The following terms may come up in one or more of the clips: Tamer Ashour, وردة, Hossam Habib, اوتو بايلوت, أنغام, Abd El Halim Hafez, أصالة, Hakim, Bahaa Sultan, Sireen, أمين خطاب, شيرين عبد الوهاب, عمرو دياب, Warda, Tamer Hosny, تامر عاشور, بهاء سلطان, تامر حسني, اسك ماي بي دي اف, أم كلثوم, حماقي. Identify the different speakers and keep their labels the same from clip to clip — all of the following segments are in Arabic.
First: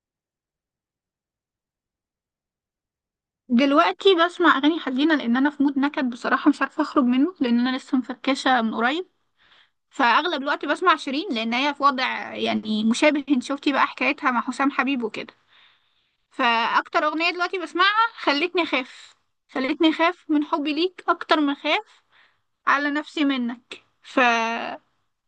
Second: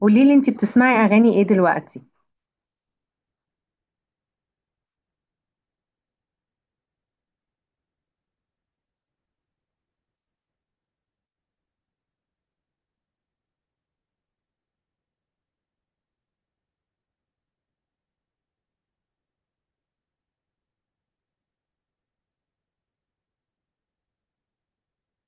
Speaker 1: قولي لي انتي بتسمعي اغاني ايه دلوقتي؟
Speaker 2: دلوقتي بسمع اغاني حزينه لان انا في مود نكد بصراحه، مش عارفه اخرج منه لان انا لسه مفركشه من قريب. فاغلب الوقت بسمع شيرين لان هي في وضع يعني مشابه. انت شفتي بقى حكايتها مع حسام حبيب وكده. فاكتر اغنيه دلوقتي بسمعها خلتني اخاف. خلتني اخاف من حبي ليك اكتر ما اخاف على نفسي منك.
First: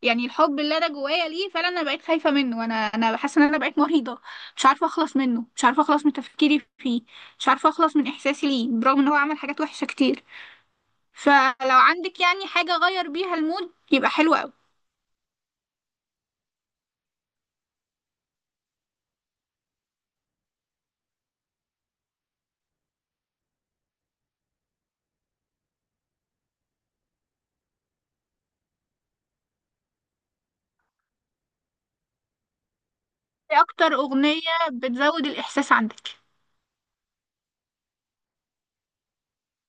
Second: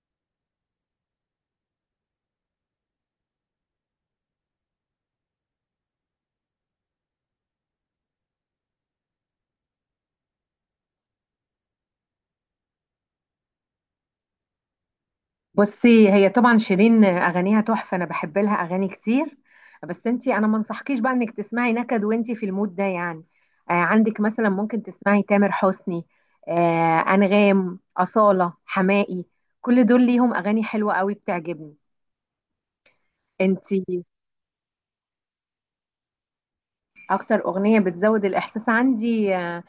Speaker 2: يعني الحب اللي انا جوايا ليه فعلا انا بقيت خايفه منه، وانا حاسه ان انا بقيت مريضه. مش عارفه اخلص منه، مش عارفه اخلص من تفكيري فيه، مش عارفه اخلص من احساسي ليه برغم ان هو عمل حاجات وحشه كتير. فلو عندك يعني حاجه غير بيها المود يبقى حلو قوي.
Speaker 1: بصي، هي طبعا شيرين اغانيها تحفه، انا بحب لها اغاني كتير. بس انتي انا ما انصحكيش بقى انك تسمعي نكد وانتي في المود ده يعني. آه، عندك مثلا ممكن تسمعي تامر حسني، آه، انغام، اصاله، حماقي. كل دول ليهم اغاني حلوه قوي بتعجبني.
Speaker 2: ايه
Speaker 1: انتي
Speaker 2: اكتر اغنيه بتزود الاحساس عندك؟
Speaker 1: اكتر اغنيه بتزود الاحساس عندي،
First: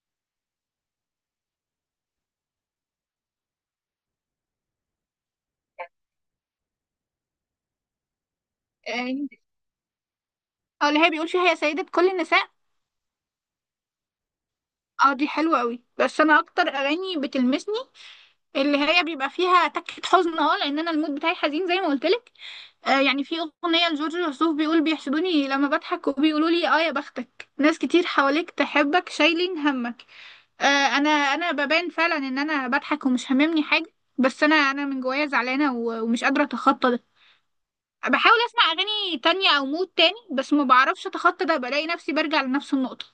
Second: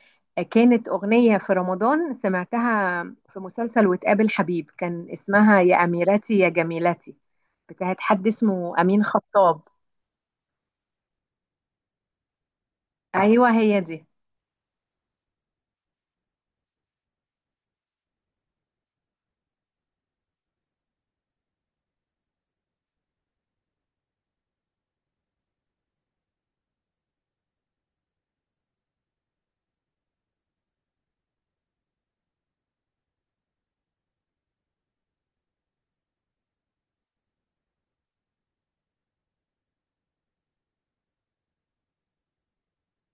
Speaker 1: كانت اغنيه في رمضان سمعتها في مسلسل وتقابل حبيب، كان اسمها يا اميرتي يا جميلتي، بتاعت حد اسمه امين
Speaker 2: اه.
Speaker 1: خطاب.
Speaker 2: آه، اللي هي بيقول فيها يا سيده كل النساء.
Speaker 1: ايوه هي دي.
Speaker 2: اه دي حلوه قوي بس انا اكتر اغاني بتلمسني اللي هي بيبقى فيها تكه حزن، اه لان انا المود بتاعي حزين زي ما قلت لك. يعني في أغنية لجورج وسوف بيقول بيحسدوني لما بضحك وبيقولوا لي اه يا بختك ناس كتير حواليك تحبك شايلين همك. آه. انا ببان فعلا ان انا بضحك ومش هاممني حاجة، بس انا من جوايا زعلانة و- ومش قادرة اتخطى ده. بحاول اسمع اغاني تانية او مود تاني بس ما بعرفش اتخطى ده، بلاقي نفسي برجع لنفس النقطة.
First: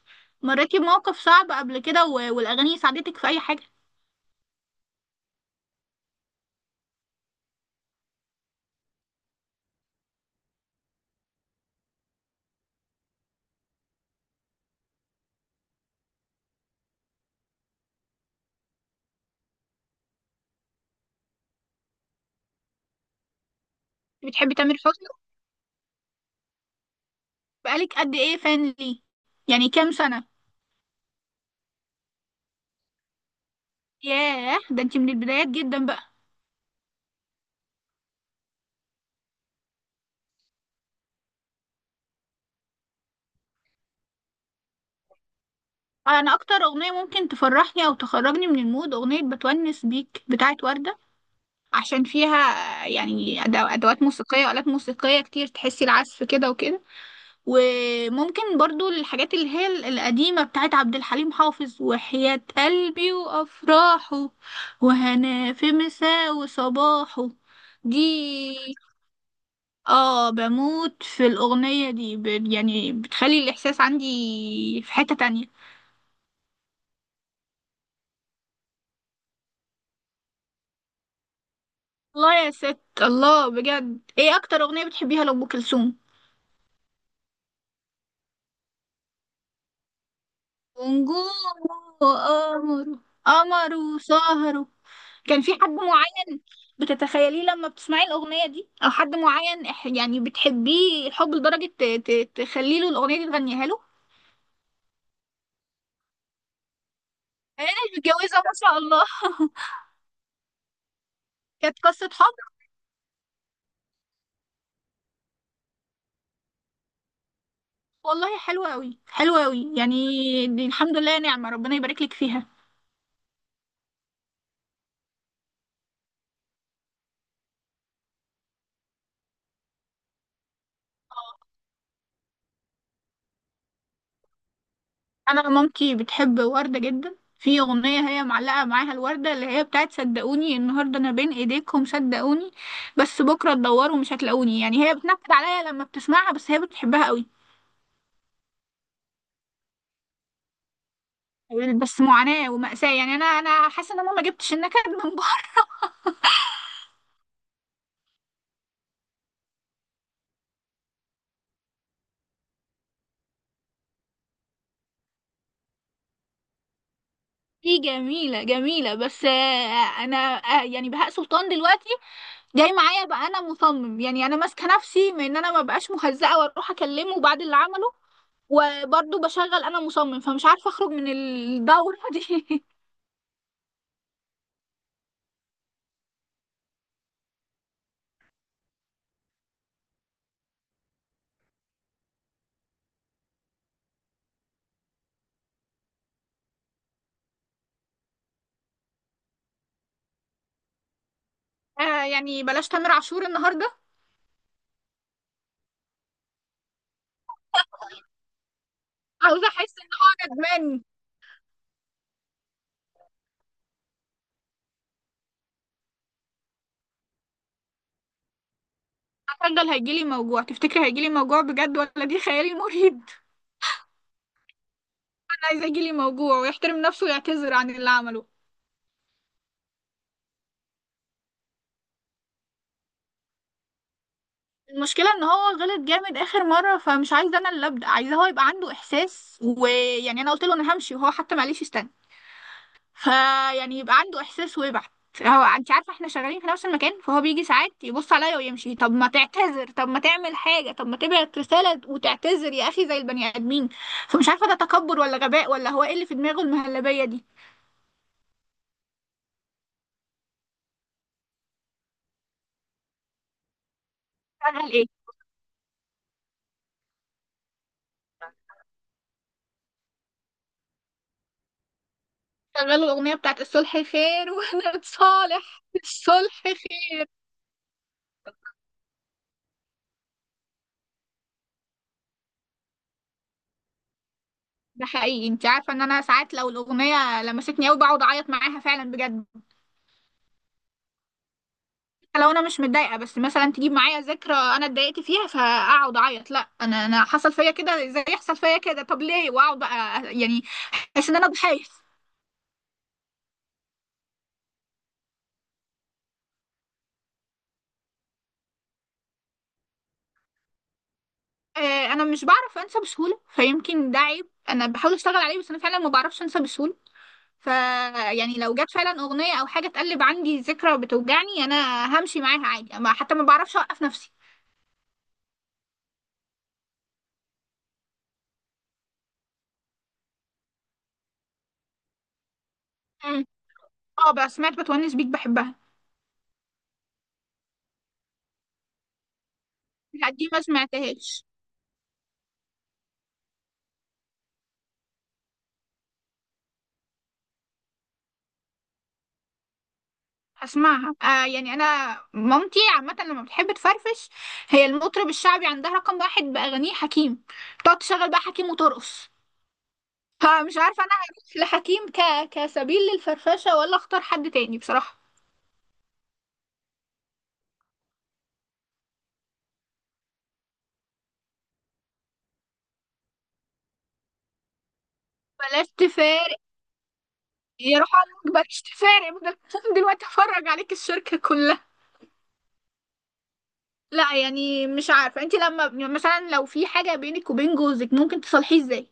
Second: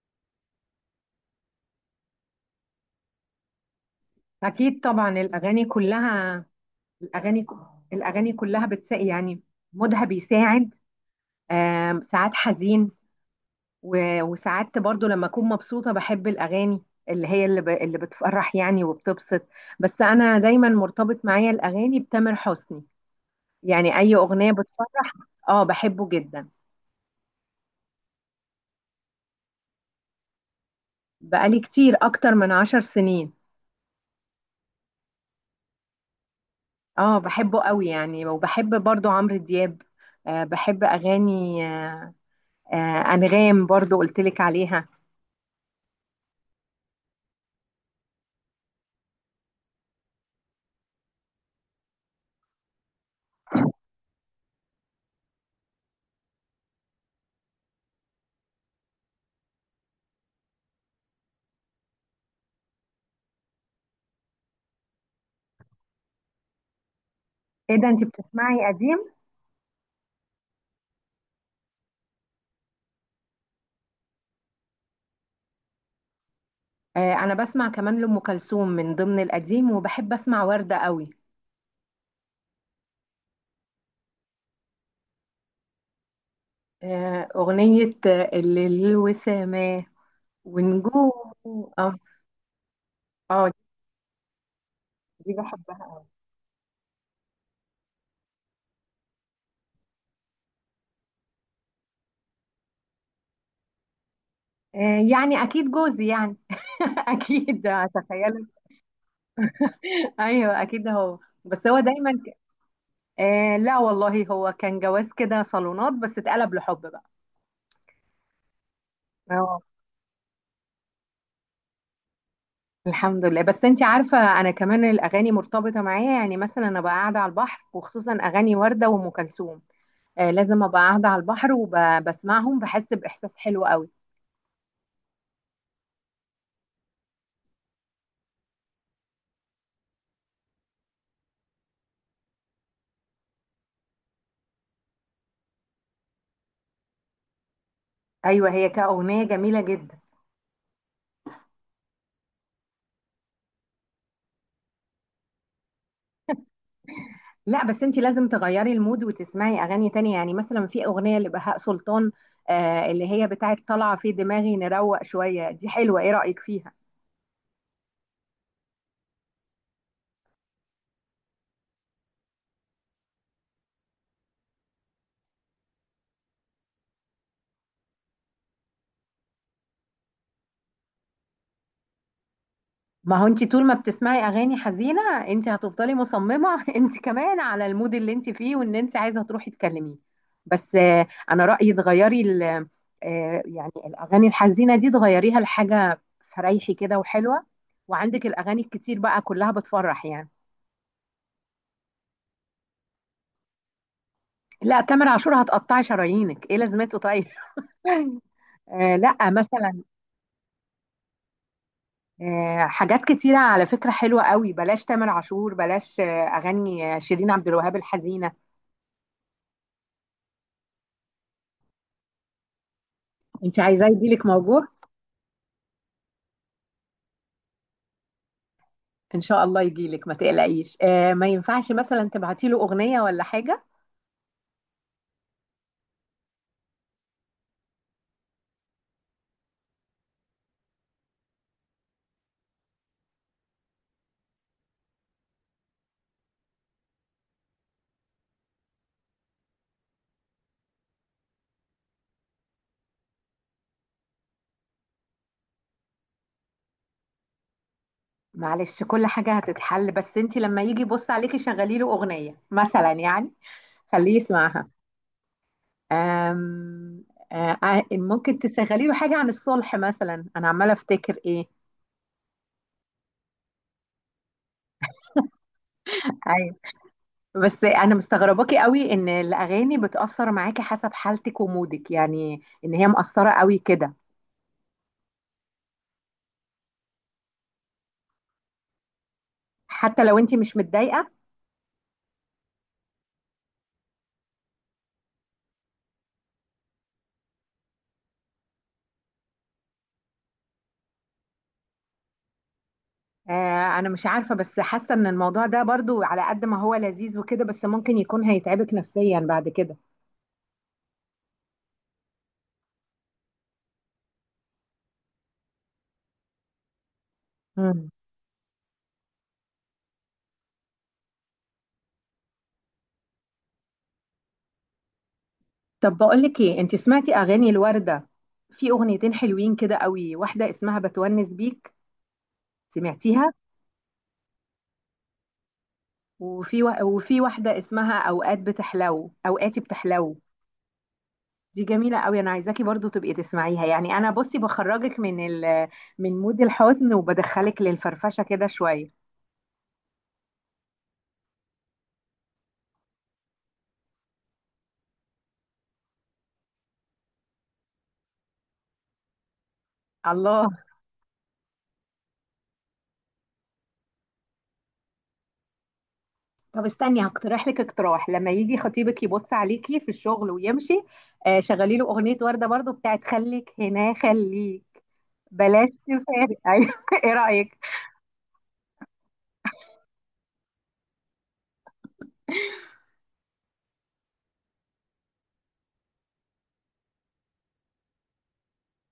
Speaker 2: مريتي بموقف صعب قبل كده و- والاغاني ساعدتك في اي حاجة؟
Speaker 1: اكيد طبعا الاغاني كلها، الاغاني الاغاني كلها بتساعد يعني، مودها بيساعد. ساعات حزين، وساعات برضو لما اكون مبسوطة بحب الاغاني اللي اللي بتفرح يعني وبتبسط. بس انا دايما مرتبط معايا الاغاني بتامر حسني، يعني اي اغنية
Speaker 2: بتحبي تامر حسني؟
Speaker 1: بتفرح. اه، بحبه جدا.
Speaker 2: بقالك قد ايه فان ليه؟ يعني كام سنة؟
Speaker 1: بقالي كتير، اكتر من 10 سنين.
Speaker 2: ياه ده انت من البدايات جدا بقى.
Speaker 1: اه بحبه قوي يعني، وبحب برضو عمرو دياب. بحب اغاني، آه انغام برضو قلتلك عليها.
Speaker 2: انا اكتر اغنيه ممكن تفرحني او تخرجني من المود اغنيه بتونس بيك بتاعت ورده، عشان فيها يعني ادوات موسيقيه والات موسيقيه كتير تحسي العزف كده وكده. وممكن برضو الحاجات اللي هي القديمه بتاعت عبد الحليم حافظ، وحياة قلبي وافراحه، وهنا في مساء وصباحه.
Speaker 1: ايه ده انت بتسمعي
Speaker 2: دي
Speaker 1: قديم؟
Speaker 2: اه بموت في الاغنيه دي، يعني بتخلي الاحساس عندي في حته تانية.
Speaker 1: آه انا بسمع كمان لام كلثوم من ضمن القديم، وبحب اسمع وردة قوي.
Speaker 2: الله يا ست الله! بجد ايه اكتر اغنية بتحبيها لأم كلثوم؟
Speaker 1: أغنية اللي الوسامة ونجوم.
Speaker 2: ونجوم.
Speaker 1: اه.
Speaker 2: وقمر.
Speaker 1: اه دي
Speaker 2: قمر وسهر.
Speaker 1: دي
Speaker 2: كان في حد
Speaker 1: بحبها قوي.
Speaker 2: معين بتتخيليه لما بتسمعي الأغنية دي، او حد معين يعني بتحبيه الحب لدرجة تخلي له الأغنية دي تغنيها له؟
Speaker 1: آه، يعني أكيد جوزي يعني. أكيد
Speaker 2: انا متجوزة
Speaker 1: أتخيل.
Speaker 2: ما شاء الله.
Speaker 1: أيوه أكيد هو، بس هو
Speaker 2: كانت قصة
Speaker 1: دايما
Speaker 2: حب؟
Speaker 1: ك... آه لا والله هو كان جواز كده صالونات بس اتقلب لحب بقى.
Speaker 2: والله حلوة أوي، حلوة
Speaker 1: اه.
Speaker 2: أوي يعني. دي الحمد لله نعمة، ربنا يبارك لك فيها.
Speaker 1: الحمد لله. بس انت عارفة انا كمان الاغاني مرتبطة معايا، يعني مثلا انا بقى قاعدة على البحر وخصوصا اغاني وردة وام كلثوم، آه لازم ابقى قاعدة على البحر وبسمعهم بحس باحساس حلو قوي.
Speaker 2: انا مامتي بتحب وردة جدا، في اغنية هي معلقة معاها الوردة اللي هي بتاعت صدقوني النهاردة انا بين ايديكم، صدقوني بس بكرة تدوروا مش هتلاقوني يعني. هي بتنكد عليا لما بتسمعها بس هي بتحبها قوي.
Speaker 1: ايوه هي كأغنية جميلة جدا.
Speaker 2: بس معاناة ومأساة يعني. انا حاسة ان انا ما جبتش النكد من بره.
Speaker 1: لا بس انت لازم تغيري المود وتسمعي اغاني تانية، يعني مثلا في اغنية لبهاء سلطان، آه، اللي هي بتاعت طالعة في دماغي نروق شوية، دي حلوة، ايه رأيك فيها؟
Speaker 2: دي جميلة جميلة بس، انا يعني بهاء سلطان دلوقتي جاي معايا بقى. انا مصمم يعني. انا ماسكة نفسي من ان انا ما بقاش مهزقة واروح اكلمه بعد اللي عمله، وبرضه بشغل انا مصمم، فمش عارفه اخرج من الدوره دي.
Speaker 1: ما هو انت طول ما بتسمعي اغاني حزينة، انت هتفضلي مصممة. انت كمان على المود اللي انت فيه وان انت عايزة تروحي تكلميه. بس انا رأيي تغيري آه يعني الاغاني الحزينة دي تغيريها لحاجة فريحي كده وحلوة، وعندك الاغاني الكتير بقى كلها بتفرح يعني.
Speaker 2: يعني بلاش تامر عاشور النهارده.
Speaker 1: لا تامر عاشور هتقطعي شرايينك، ايه لازمته طيب؟ آه لا
Speaker 2: عاوزه احس
Speaker 1: مثلا
Speaker 2: ان هو ندمان.
Speaker 1: آه، حاجات كتيرة على فكرة حلوة قوي. بلاش تامر عاشور، بلاش آه أغاني آه، شيرين عبد الوهاب الحزينة.
Speaker 2: هشغل هيجيلي موجوع. تفتكري هيجيلي موجوع بجد ولا دي خيالي المريب؟
Speaker 1: انت عايزاه يجيلك موجوع؟
Speaker 2: انا عايزه يجيلي موجوع ويحترم نفسه ويعتذر عن اللي عمله.
Speaker 1: ان شاء الله يجيلك ما تقلقيش. آه، ما ينفعش مثلا تبعتي له أغنية ولا حاجة؟
Speaker 2: المشكله ان هو غلط جامد اخر مره، فمش عايزه انا اللي ابدا. عايزه هو يبقى عنده احساس، ويعني انا قلت له انا همشي وهو حتى معلش استنى. فيعني يبقى عنده احساس ويبعت. هو انت عارفه احنا شغالين في نفس المكان، فهو بيجي ساعات يبص عليا ويمشي. طب ما تعتذر، طب ما تعمل حاجه، طب ما تبعت رساله وتعتذر يا اخي زي البني ادمين. فمش عارفه ده تكبر ولا غباء، ولا هو ايه اللي في دماغه المهلبيه دي.
Speaker 1: معلش كل حاجة هتتحل، بس انت لما يجي يبص عليكي شغلي له أغنية مثلا يعني، خليه يسمعها.
Speaker 2: شغال ايه؟
Speaker 1: آم آه آه، ممكن تشغلي له حاجة عن الصلح مثلا، أنا عمالة أفتكر إيه.
Speaker 2: شغال الاغنيه بتاعت الصلح خير. واحنا بتصالح الصلح
Speaker 1: ايوه.
Speaker 2: خير.
Speaker 1: بس انا مستغرباكي قوي ان الاغاني بتاثر معاكي حسب حالتك ومودك، يعني ان هي مأثره قوي كده
Speaker 2: ده حقيقي. انت عارفه ان انا ساعات لو الاغنيه لمستني قوي بقعد اعيط معاها فعلا بجد.
Speaker 1: حتى لو انت مش متضايقه.
Speaker 2: لو انا مش متضايقه بس مثلا تجيب معايا ذكرى انا اتضايقت فيها، فاقعد اعيط، لا انا حصل فيا كده زي يحصل فيا كده. طب ليه واقعد بقى يعني؟ احس ان انا ضحيه.
Speaker 1: آه انا مش عارفه، بس حاسه ان الموضوع ده برضو على قد ما هو لذيذ وكده، بس ممكن يكون هيتعبك نفسيا بعد كده.
Speaker 2: آه، انا مش بعرف انسى بسهوله، فيمكن ده عيب. انا بحاول اشتغل عليه بس انا فعلا ما بعرفش انسى بسهوله. ف
Speaker 1: مم.
Speaker 2: يعني لو جت فعلا اغنيه او حاجه تقلب عندي ذكرى بتوجعني انا همشي معاها عادي، ما حتى ما بعرفش اوقف نفسي.
Speaker 1: طب بقول لك ايه، انت سمعتي اغاني الورده؟ في اغنيتين حلوين كده قوي، واحده اسمها بتونس بيك،
Speaker 2: مم.
Speaker 1: سمعتيها؟
Speaker 2: اه بس سمعت بتونس بيك بحبها.
Speaker 1: وفي واحده اسمها اوقات بتحلو، اوقاتي
Speaker 2: لا
Speaker 1: بتحلو،
Speaker 2: دي ما سمعتهاش.
Speaker 1: دي جميلة قوي. انا عايزاكي برضو تبقي تسمعيها، يعني انا بصي بخرجك من من مود الحزن وبدخلك للفرفشة كده شوية.
Speaker 2: هسمعها. يعني انا مامتي عامه لما بتحب تفرفش هي المطرب الشعبي عندها رقم واحد باغانيه حكيم. تقعد تشغل بقى حكيم وترقص.
Speaker 1: الله.
Speaker 2: فمش عارفه انا هروح لحكيم كسبيل للفرفشه ولا اختار حد تاني بصراحه.
Speaker 1: طب استني هقترح لك اقتراح، لما يجي خطيبك يبص عليكي في الشغل ويمشي، آه شغلي له اغنية وردة برضو بتاعت خليك هنا خليك
Speaker 2: بلاش
Speaker 1: بلاش تفارق.
Speaker 2: تفارق.
Speaker 1: ايوه، ايه رأيك؟
Speaker 2: يا روح عليك بلاش تفارق بدل. دلوقتي افرج عليك الشركه كلها. لا يعني مش عارفه. انت لما يعني مثلا لو في حاجه بينك وبين جوزك ممكن تصلحيه ازاي؟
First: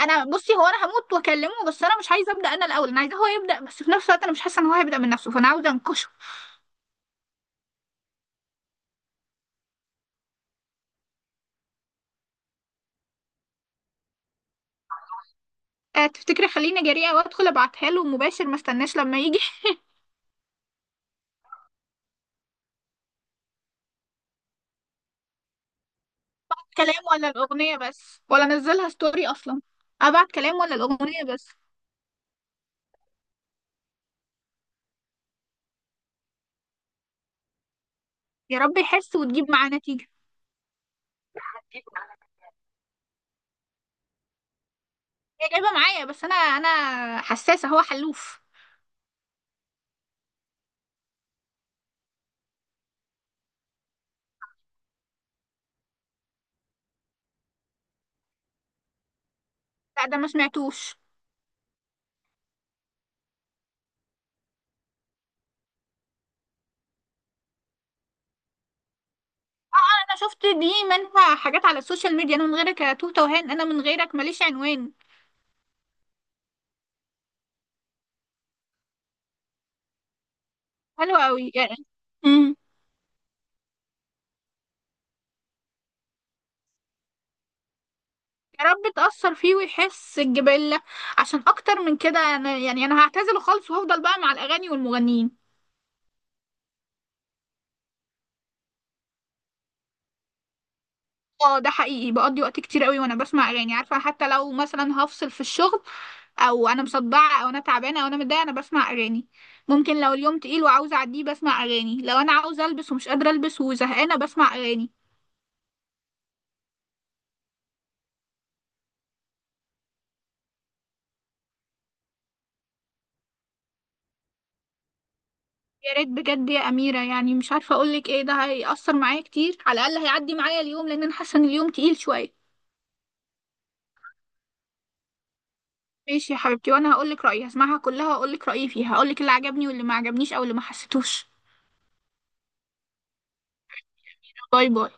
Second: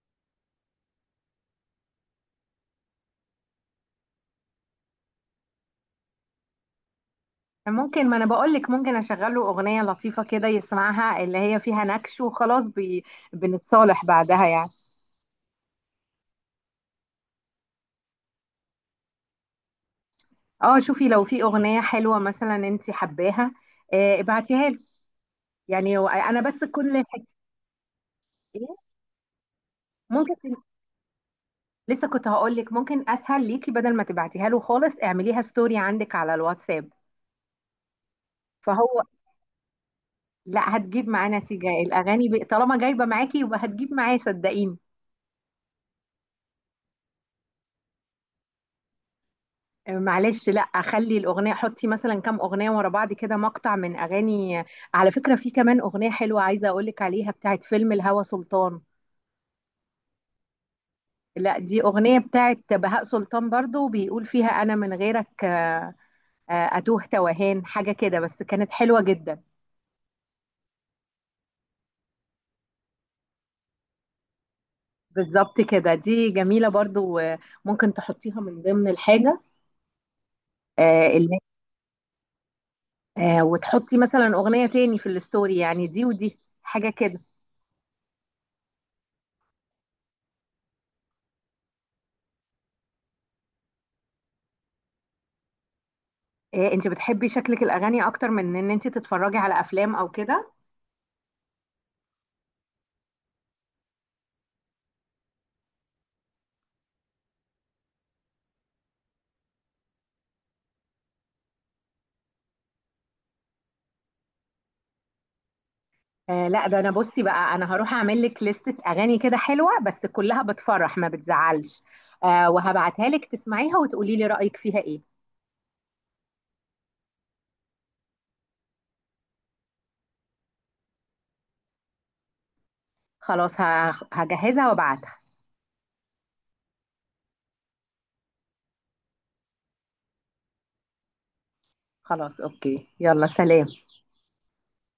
Speaker 2: انا بصي هو انا هموت واكلمه، بس انا مش عايزه ابدا انا الاول. انا عايزاه هو يبدا، بس في نفس الوقت انا مش حاسه ان هو هيبدا من نفسه، فانا عاوزه انكشه.
Speaker 1: ممكن، ما انا بقول لك ممكن اشغل له اغنية لطيفة كده يسمعها، اللي هي فيها نكش وخلاص بنتصالح بعدها يعني.
Speaker 2: أه تفتكري خليني جريئه وادخل ابعتها له مباشر ما استناش لما يجي؟
Speaker 1: اه شوفي لو في اغنيه حلوه مثلا انت حباها، آه، ابعتيها لي، يعني انا بس كل
Speaker 2: كلام
Speaker 1: الحكايه.
Speaker 2: ولا الاغنيه بس؟ ولا انزلها ستوري اصلا؟ ابعت
Speaker 1: ممكن
Speaker 2: كلام
Speaker 1: ت-
Speaker 2: ولا الاغنيه بس؟
Speaker 1: لسه كنت هقول لك ممكن اسهل ليكي، بدل ما تبعتيها له خالص اعمليها ستوري عندك على الواتساب.
Speaker 2: يا رب
Speaker 1: فهو،
Speaker 2: يحس وتجيب معاه نتيجه.
Speaker 1: لا هتجيب معاه نتيجه الاغاني طالما جايبه معاكي يبقى هتجيب معاه صدقيني.
Speaker 2: هي جايبه معايا بس انا حساسه هو حلوف.
Speaker 1: آه، معلش لا خلي الاغنيه، حطي مثلا كام اغنيه ورا بعض كده مقطع من اغاني. على فكره في كمان اغنيه حلوه عايزه اقول لك عليها بتاعت فيلم الهوى سلطان.
Speaker 2: لا ده ما سمعتوش.
Speaker 1: لا دي أغنية بتاعت بهاء سلطان برضو بيقول فيها أنا من غيرك، آه، أتوه توهان حاجة كده، بس كانت حلوة جدا.
Speaker 2: انا شفت دي منها حاجات على السوشيال ميديا: انا من غيرك يا توته وهان، انا من غيرك ماليش عنوان.
Speaker 1: بالظبط كده، دي جميلة برضو، آه، ممكن تحطيها من ضمن الحاجة آه،
Speaker 2: حلو
Speaker 1: اللي
Speaker 2: قوي يعني. مم.
Speaker 1: آه، وتحطي مثلا أغنية تاني في الستوري يعني، دي ودي حاجة كده.
Speaker 2: يا رب تأثر فيه ويحس الجبلة. عشان أكتر من كده أنا يعني، أنا هعتزله خالص وأفضل بقى مع الأغاني والمغنيين.
Speaker 1: آه، انت بتحبي شكلك الأغاني أكتر من إن انت تتفرجي على أفلام أو كده.
Speaker 2: اه ده حقيقي. بقضي وقت كتير قوي وأنا بسمع أغاني. عارفة حتى لو مثلا هفصل في الشغل أو أنا مصدعة أو أنا تعبانة أو أنا متضايقة أنا بسمع أغاني. ممكن لو اليوم تقيل وعاوزة أعديه بسمع أغاني. لو أنا عاوزة ألبس ومش قادرة ألبس وزهقانة بسمع أغاني.
Speaker 1: آه لا ده انا بصي بقى انا هروح اعمل لك لستة اغاني كده حلوة بس كلها بتفرح ما بتزعلش، آه وهبعتها لك تسمعيها وتقولي لي رأيك فيها ايه.
Speaker 2: يا ريت بجد يا أميرة. يعني مش عارفة أقولك إيه. ده هيأثر معايا كتير. على الأقل هيعدي معايا اليوم، لأن أنا حاسة إن اليوم تقيل شوية.
Speaker 1: خلاص هجهزها وابعتها.
Speaker 2: ماشي يا حبيبتي، وانا هقولك رأيي. هسمعها كلها واقولك رأيي فيها. هقولك اللي عجبني واللي ما عجبنيش او اللي ما حسيتوش.
Speaker 1: خلاص اوكي، يلا سلام.
Speaker 2: باي باي.